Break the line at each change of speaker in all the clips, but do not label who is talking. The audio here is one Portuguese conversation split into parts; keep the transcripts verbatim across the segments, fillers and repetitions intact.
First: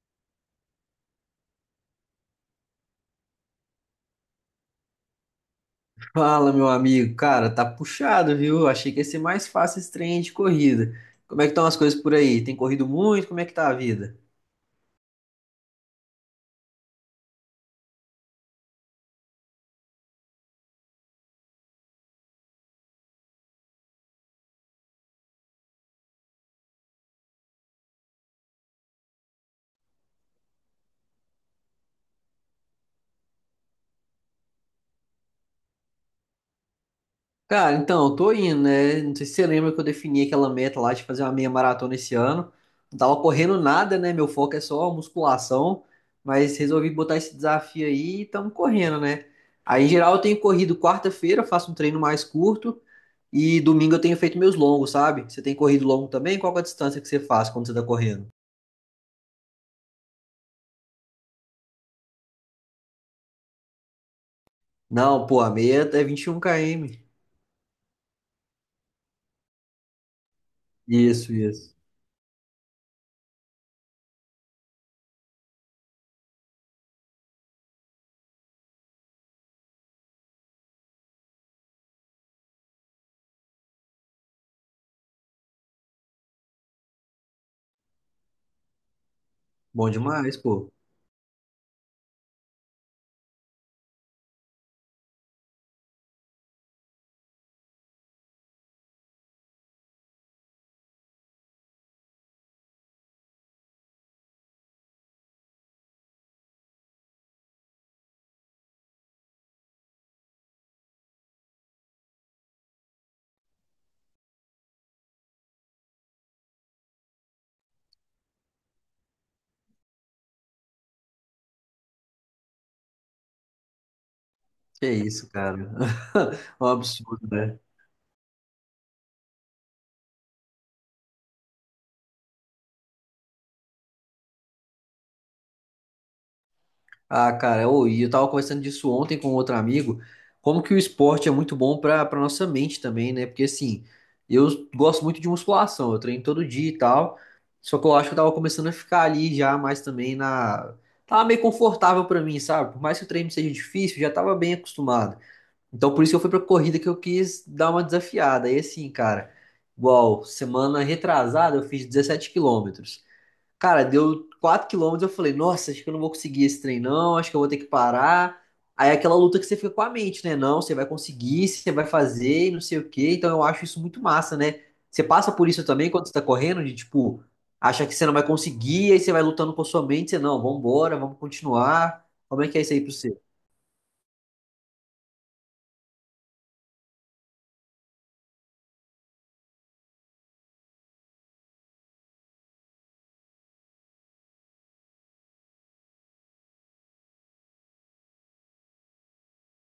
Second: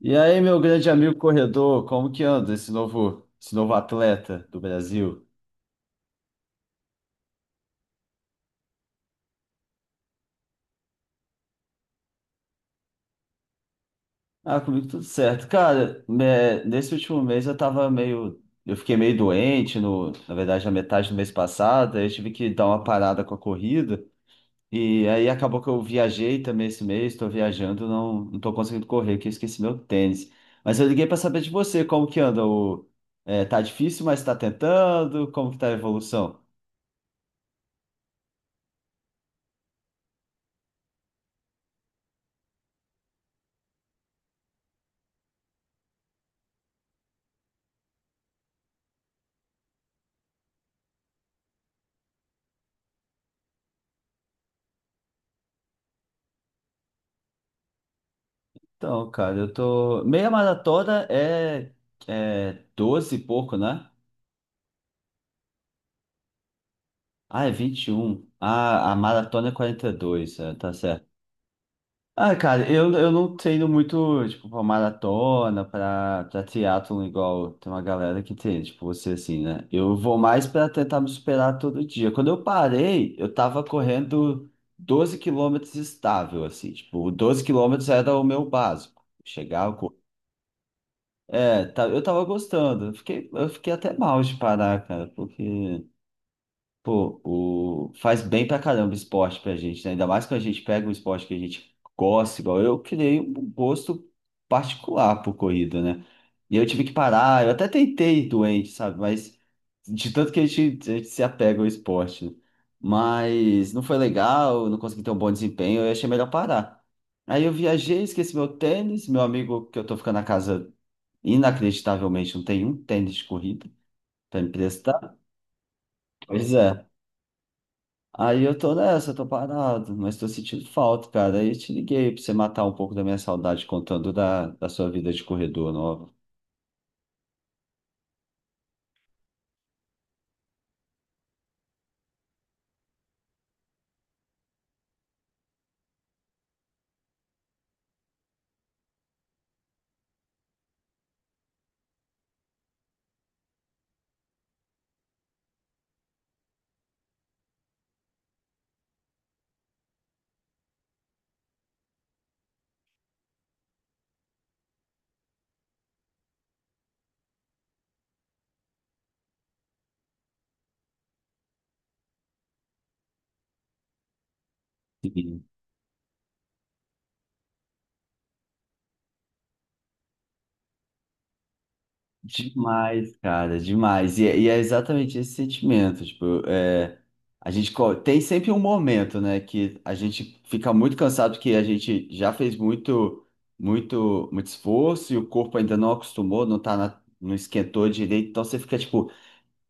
E aí, meu grande amigo corredor, como que anda esse novo, esse novo atleta do Brasil?
Fala, meu amigo. Cara, tá puxado, viu? Achei que ia ser mais fácil esse trem de corrida. Como é que estão as coisas por aí? Tem corrido muito? Como é que tá a vida?
Ah, comigo tudo certo. Cara, né, nesse último mês eu tava meio. Eu fiquei meio doente, no, na verdade, na metade do mês passado, aí eu tive que dar uma parada com a corrida. E aí acabou que eu viajei também esse mês, tô viajando, não, não tô conseguindo correr, que eu esqueci meu tênis. Mas eu liguei pra saber de você, como que anda o. É, tá difícil, mas tá tentando? Como que tá a evolução?
Cara, então, eu tô indo, né? Não sei se você lembra que eu defini aquela meta lá de fazer uma meia maratona esse ano. Não tava correndo nada, né? Meu foco é só musculação, mas resolvi botar esse desafio aí e estamos correndo, né? Aí, em geral, eu tenho corrido quarta-feira, faço um treino mais curto e domingo eu tenho feito meus longos, sabe? Você tem corrido longo também? Qual que é a distância que você faz quando você tá correndo?
Então, cara, eu tô. Meia maratona é, é doze e pouco, né?
Não, pô, a meia é vinte e um km.
Ah, é vinte e um. Ah, a maratona é quarenta e dois, é, tá certo.
Isso, isso.
Ah, cara, eu, eu não treino muito, tipo, pra maratona, pra, pra triatlon, igual tem uma galera que treina, tipo você assim, né? Eu vou mais pra tentar me superar todo dia. Quando eu parei, eu tava correndo doze quilômetros estável, assim, tipo, doze quilômetros era o meu básico. Chegava.
Bom demais, pô.
É, tá, eu tava gostando. Eu Fiquei, eu fiquei até mal de parar, cara, porque, pô, o, faz bem pra caramba o esporte pra gente, né? Ainda mais quando a gente pega um esporte que a gente gosta, igual eu, criei um gosto particular por corrida, né? E eu tive que parar, eu até tentei doente, sabe? Mas de tanto que a gente, a gente se apega ao esporte, né? Mas não foi legal, eu não consegui ter um bom desempenho, eu achei melhor parar. Aí eu viajei, esqueci meu tênis, meu amigo que eu tô ficando na casa. Inacreditavelmente, não tem um tênis de corrida pra
Que
emprestar.
isso, cara.
Pois
É um
é.
absurdo, né?
Aí eu tô nessa, eu tô parado, mas tô sentindo falta, cara. Aí eu te liguei pra você matar um pouco da minha saudade contando da, da sua vida de corredor nova.
Ah, cara, eu, e eu tava conversando disso ontem com outro amigo, como que o esporte é muito bom pra, pra nossa mente também, né? Porque, assim, eu gosto muito de musculação, eu treino todo dia e tal, só que eu acho que eu tava começando a ficar ali já mais também na... Tava meio confortável pra mim, sabe? Por mais que o treino seja difícil, eu já tava bem acostumado. Então, por isso que eu fui pra corrida que eu quis dar uma desafiada. E assim, cara, igual semana retrasada eu fiz dezessete quilômetros. Cara, deu quatro quilômetros, eu falei, nossa, acho que eu não vou conseguir esse trem, não, acho que eu vou ter que parar. Aí é aquela luta que você fica com a mente, né? Não, você vai conseguir, você vai fazer, e não sei o quê. Então eu acho isso muito massa, né? Você passa por isso também quando você tá correndo, de tipo, acha que você não vai conseguir, aí você vai lutando com a sua mente, você não, vambora, vamos continuar. Como é que é isso aí pra
Demais,
você?
cara, demais. E, é e é exatamente esse sentimento. Tipo, é, a gente co- tem sempre um momento, né, que a gente fica muito cansado porque a gente já fez muito, muito, muito esforço e o corpo ainda não acostumou, não tá na- não esquentou direito. Então você fica tipo,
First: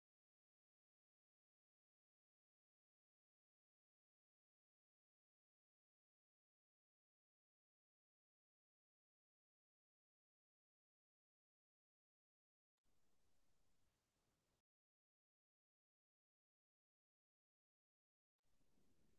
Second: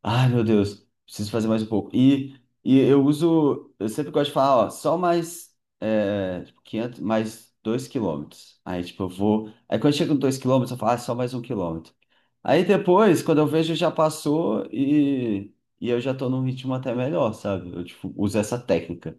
ai, meu Deus, preciso fazer mais um pouco. E, e eu uso, eu sempre gosto de falar, ó, só mais é, tipo, quinhentos, mais dois quilômetros. Aí, tipo, eu vou. Aí, quando chega no dois quilômetros, eu falo, ah, só mais um quilômetro. Aí, depois, quando eu vejo, já passou e, e eu já tô num ritmo até melhor, sabe? Eu, tipo, uso essa técnica.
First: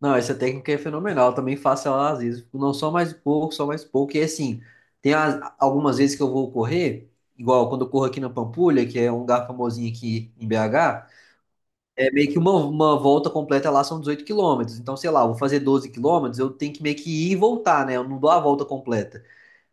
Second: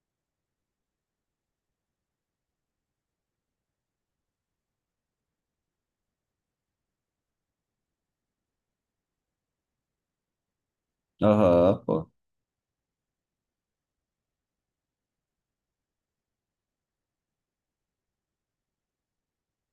Não, essa técnica é fenomenal. Eu também faço ela às vezes. Não só mais um pouco, só mais um pouco. E assim, tem as- algumas vezes que eu vou correr, igual quando eu corro aqui na Pampulha, que é um lugar famosinho aqui em B H,
Aham, pô.
é meio que uma, uma volta completa lá são dezoito quilômetros. Então, sei lá, eu vou fazer doze quilômetros, eu tenho que meio que ir e voltar, né? Eu não dou a volta completa.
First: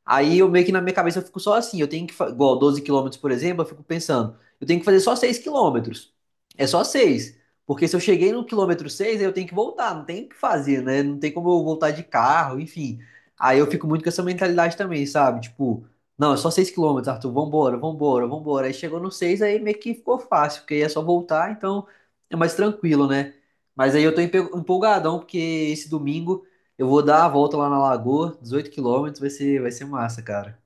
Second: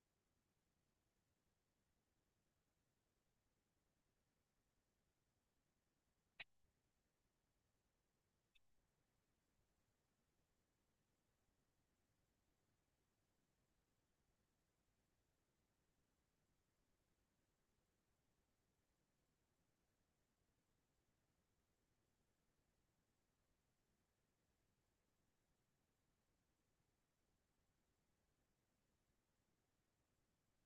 Aí eu meio que na minha cabeça eu fico só assim, eu tenho que, fa- igual doze quilômetros, por exemplo, eu fico pensando, eu tenho que fazer só seis quilômetros. É só seis porque se eu cheguei no quilômetro seis aí eu tenho que voltar, não tem o que fazer, né? Não tem como eu voltar de carro, enfim. Aí eu fico muito com essa mentalidade também, sabe? Tipo, não, é só seis quilômetros, Arthur, vambora, vambora, vambora. Aí chegou no seis aí meio que ficou fácil, porque aí é só voltar, então é mais tranquilo, né? Mas aí eu tô empe- empolgadão, porque esse domingo eu vou dar a volta lá na lagoa, dezoito quilômetros, vai ser, vai ser massa, cara.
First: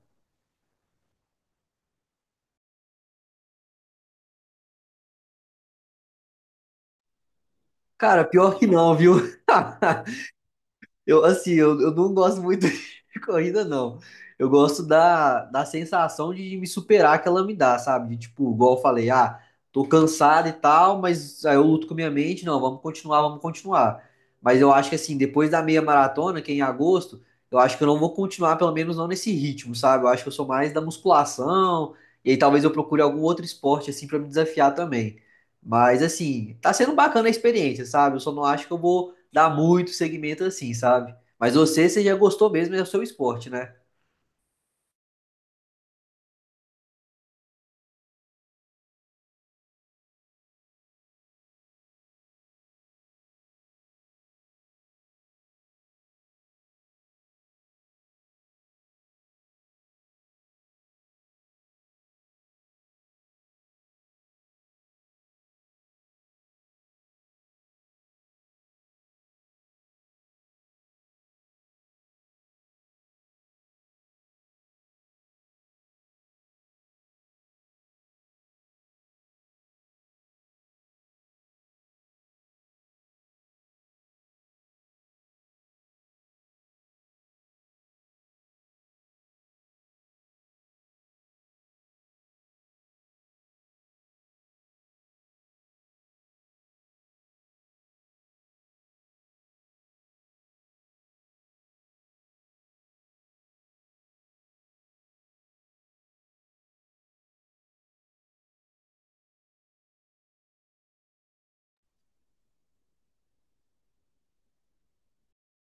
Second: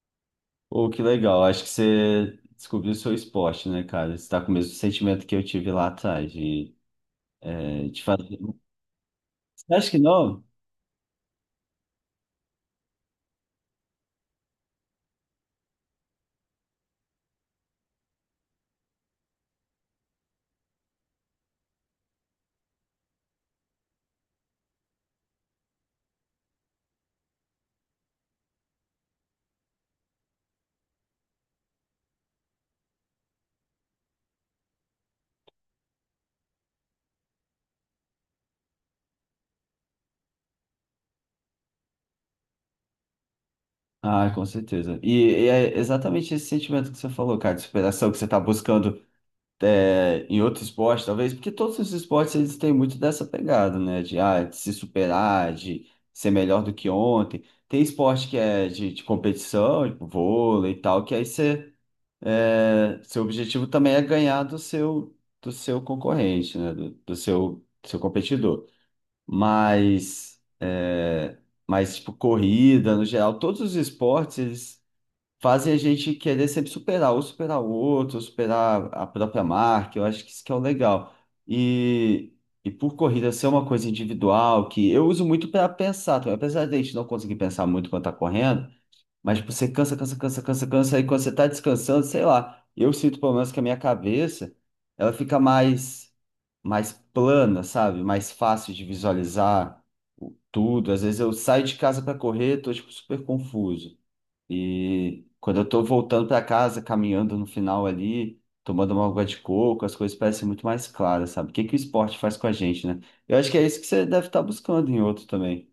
Pô, que legal. Acho que você descobriu o seu esporte, né, cara? Você tá com o mesmo sentimento que eu tive lá atrás, de, é, de
Cara,
fazer.
pior que não, viu?
Você acha que não?
Eu, assim, eu, eu não gosto muito de corrida, não. Eu gosto da, da sensação de me superar que ela me dá, sabe? De, tipo, igual eu falei, ah, tô cansado e tal, mas aí eu luto com a minha mente, não, vamos continuar, vamos continuar. Mas eu acho que, assim, depois da meia maratona, que é em agosto, eu acho que eu não vou continuar, pelo menos não nesse ritmo, sabe? Eu acho que eu sou mais da musculação, e aí talvez eu procure algum outro esporte, assim, pra me desafiar também. Mas, assim, tá sendo bacana a experiência, sabe? Eu só não acho que eu vou dá muito segmento assim, sabe? Mas você, você já gostou mesmo, é o seu esporte, né?
Ah, com certeza. E, e é exatamente esse sentimento que você falou, cara, de superação que você está buscando é, em outro esporte, talvez, porque todos os esportes eles têm muito dessa pegada, né? De, ah, de se superar, de ser melhor do que ontem. Tem esporte que é de, de competição, tipo vôlei e tal, que aí você, é, seu objetivo também é ganhar do seu, do seu, concorrente, né? Do, do seu, seu competidor. Mas, é, mas, tipo, corrida, no geral, todos os esportes, eles fazem a gente querer sempre superar, ou superar o outro, ou superar a própria marca. Eu acho que isso que é o legal. E, e por corrida ser uma coisa individual, que eu uso muito para pensar também. Apesar de a gente não conseguir pensar muito quando tá correndo, mas tipo, você cansa, cansa, cansa, cansa, cansa, e quando você tá descansando, sei lá, eu sinto pelo menos que a minha cabeça, ela fica mais, mais plana, sabe? Mais fácil de visualizar. o- Tudo, às vezes eu saio de casa para correr, tô tipo super confuso. E quando eu tô voltando para casa, caminhando no final ali, tomando uma água de coco, as coisas parecem muito mais claras, sabe? O que que o esporte faz com a gente, né? Eu acho que é isso que você deve estar buscando em outro também.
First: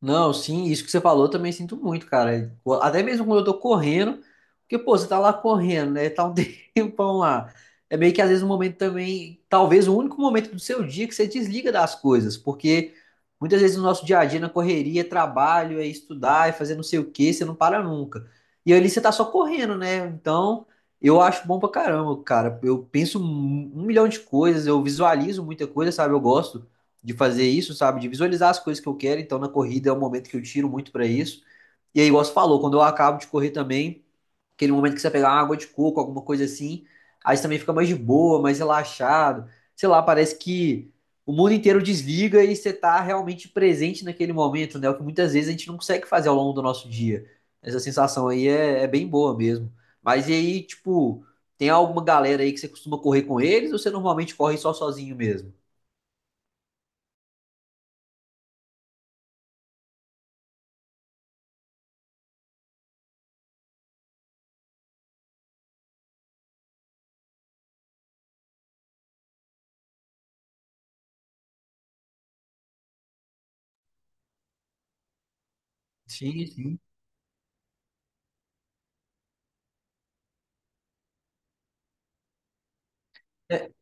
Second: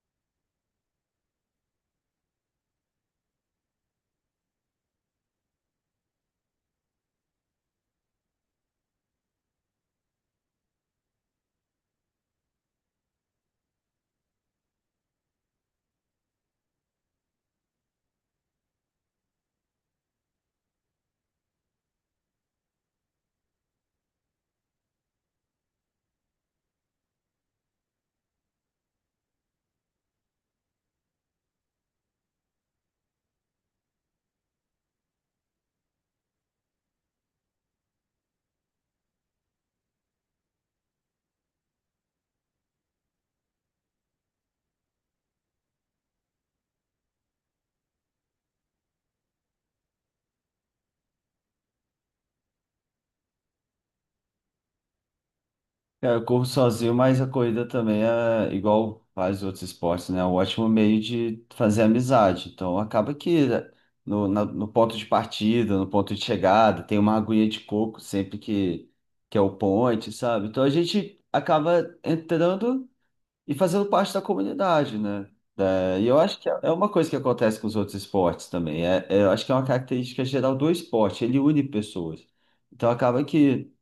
Não, sim, isso que você falou eu também sinto muito, cara. Até mesmo quando eu tô correndo, porque, pô, você tá lá correndo, né? Tá um tempão lá. É meio que às vezes um momento também, talvez o único momento do seu dia que você desliga das coisas, porque muitas vezes no nosso dia a dia, na correria, é trabalho, é estudar, é fazer não sei o quê, você não para nunca. E ali você tá só correndo, né? Então, eu acho bom pra caramba, cara. Eu penso um um milhão de coisas, eu visualizo muita coisa, sabe? Eu gosto de fazer isso, sabe? De visualizar as coisas que eu quero. Então, na corrida é um momento que eu tiro muito para isso. E aí, igual você falou, quando eu acabo de correr também, aquele momento que você pegar uma água de coco, alguma coisa assim, aí você também fica mais de boa, mais relaxado. Sei lá, parece que o mundo inteiro desliga e você tá realmente presente naquele momento, né? É o que muitas vezes a gente não consegue fazer ao longo do nosso dia. Essa sensação aí é, é bem boa mesmo. Mas e aí, tipo, tem alguma galera aí que você costuma correr com eles ou você normalmente corre só sozinho mesmo?
Cara, eu corro sozinho, mas a corrida também é igual vários outros esportes, né? É um ótimo meio de fazer amizade. Então acaba que né, no, na- no ponto de partida, no ponto de chegada, tem uma aguinha de coco sempre que, que é o point, sabe? Então a gente acaba entrando e fazendo parte da comunidade, né? É, e eu acho
Sim,
que é
sim.
uma coisa que acontece com os outros esportes também. É, é, eu acho que é uma característica geral do esporte, ele une pessoas. Então acaba que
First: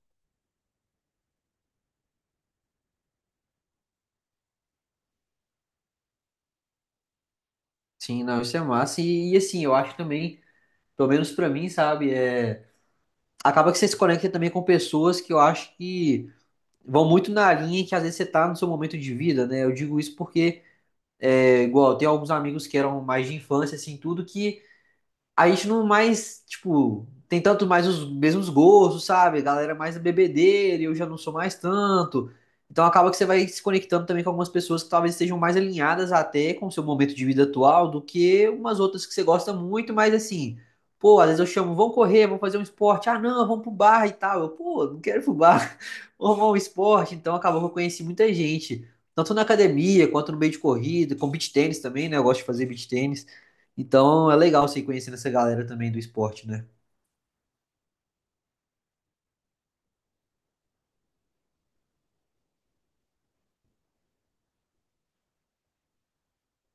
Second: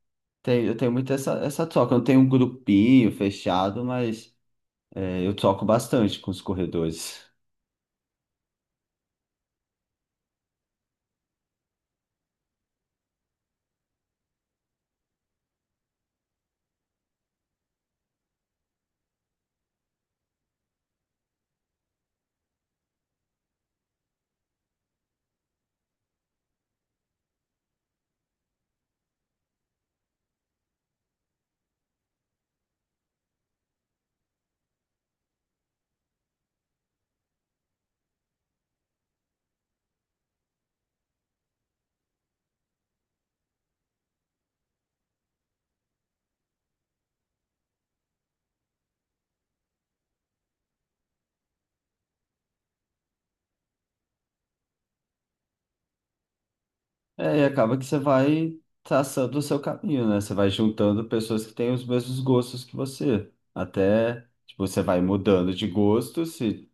tem, eu tenho muito essa, essa troca. Eu não tenho um grupinho fechado, mas é, eu troco bastante com os corredores.
Sim, não, isso é massa. E, e, assim, eu acho também, pelo menos pra mim, sabe, é... acaba que você se conecta também com pessoas que eu acho que vão muito na linha que às vezes você tá no seu momento de vida, né? Eu digo isso porque, é, igual, tem alguns amigos que eram mais de infância, assim, tudo, que a gente não mais, tipo, tem tanto mais os mesmos gostos, sabe? A galera mais é bebedeira, e eu já não sou mais tanto. Então acaba que você vai se conectando também com algumas pessoas que talvez estejam mais alinhadas até com o seu momento de vida atual do que umas outras que você gosta muito, mas assim, pô, às vezes eu chamo, vamos correr, vamos fazer um esporte. Ah, não, vamos pro bar e tal. Eu, pô, não quero ir pro bar, vamos arrumar um esporte. Então acabou que eu conheci muita gente, tanto na academia quanto no meio de corrida, com beach tênis também, né? Eu gosto de fazer beach tênis. Então é legal você ir conhecendo essa galera também do esporte, né?
É, e acaba que você vai traçando o seu caminho, né? Você vai juntando pessoas que têm os mesmos gostos que você. Até, tipo, você vai mudando de gosto, se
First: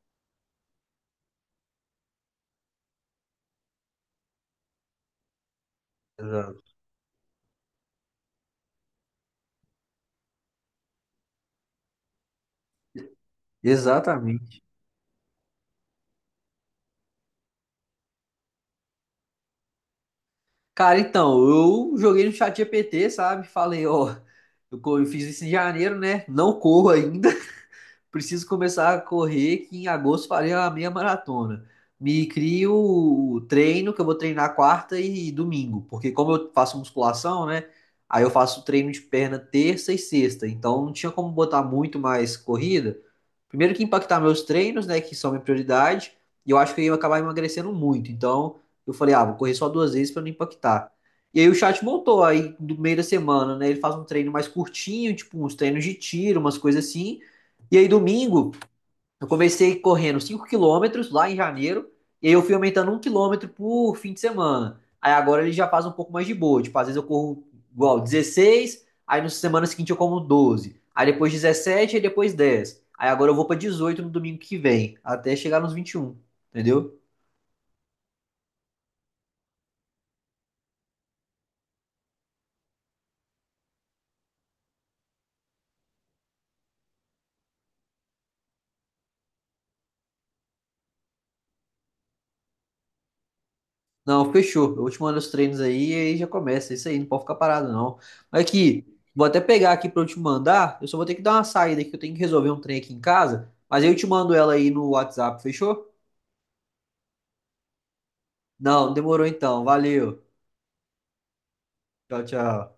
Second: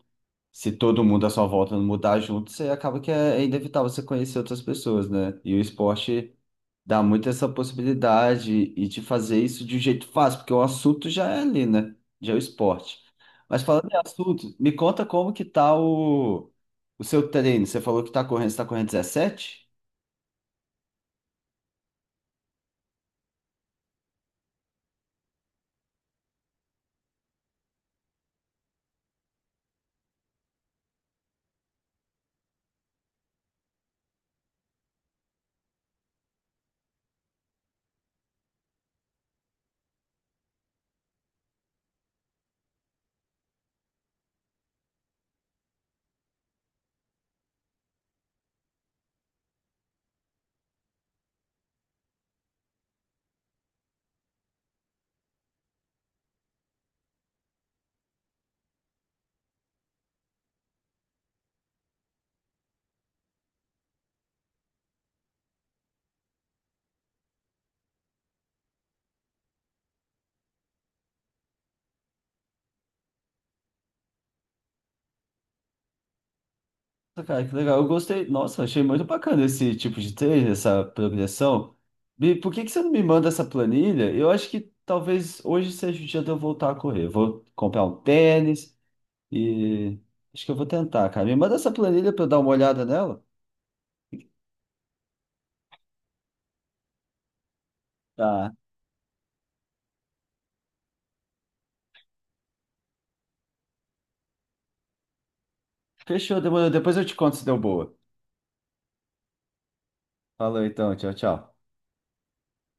se todo mundo à sua volta não mudar junto, você acaba que é é inevitável você conhecer outras pessoas, né? E o esporte
Exato.
dá muito essa possibilidade e de fazer isso de um jeito fácil, porque o assunto já é ali, né? Já é o esporte. Mas falando em assunto,
Exatamente.
me conta como que tá o, o seu treino. Você falou que tá correndo, você tá correndo dezessete?
Cara, então, eu joguei no chat G P T, sabe? Falei, ó, eu co- eu fiz isso em janeiro, né? Não corro ainda. Preciso começar a correr, que em agosto farei a meia maratona. Me crio o treino, que eu vou treinar quarta e domingo. Porque como eu faço musculação, né? Aí eu faço treino de perna terça e sexta. Então não tinha como botar muito mais corrida. Primeiro que impactar meus treinos, né, que são minha prioridade, e eu acho que eu ia acabar emagrecendo muito. Então, eu falei, ah, vou correr só duas vezes para não impactar. E aí o chat montou aí do meio da semana, né? Ele faz um treino mais curtinho, tipo uns treinos de tiro, umas coisas assim. E aí domingo eu comecei correndo cinco quilômetros lá em janeiro, e aí eu fui aumentando um quilômetro por fim de semana. Aí agora ele já faz um pouco mais de boa. Tipo, às vezes eu corro igual dezesseis. Aí na semana seguinte eu como doze. Aí depois dezessete, aí depois dez. Aí agora eu vou para dezoito no domingo que vem, até chegar nos vinte e um, entendeu?
Nossa, cara, que legal. Eu gostei. Nossa, achei muito bacana esse tipo de treino, essa progressão. E por que que você não me manda essa planilha? Eu acho que talvez hoje seja o dia de eu voltar a correr. Eu vou comprar um tênis e acho que eu vou tentar, cara. Me manda essa planilha para eu dar uma olhada nela.
Não, fechou. Eu te mando os treinos aí e aí já começa. Isso aí, não pode ficar parado, não. Mas
Tá.
aqui, vou até pegar aqui para eu te mandar. Eu só vou ter que dar uma saída aqui, eu tenho que resolver um trem aqui em casa. Mas aí eu te mando ela aí no WhatsApp, fechou?
Fechou, demorou. Depois eu te conto se deu boa.
Não, demorou então. Valeu.
Falou então, tchau, tchau.
Tchau, tchau.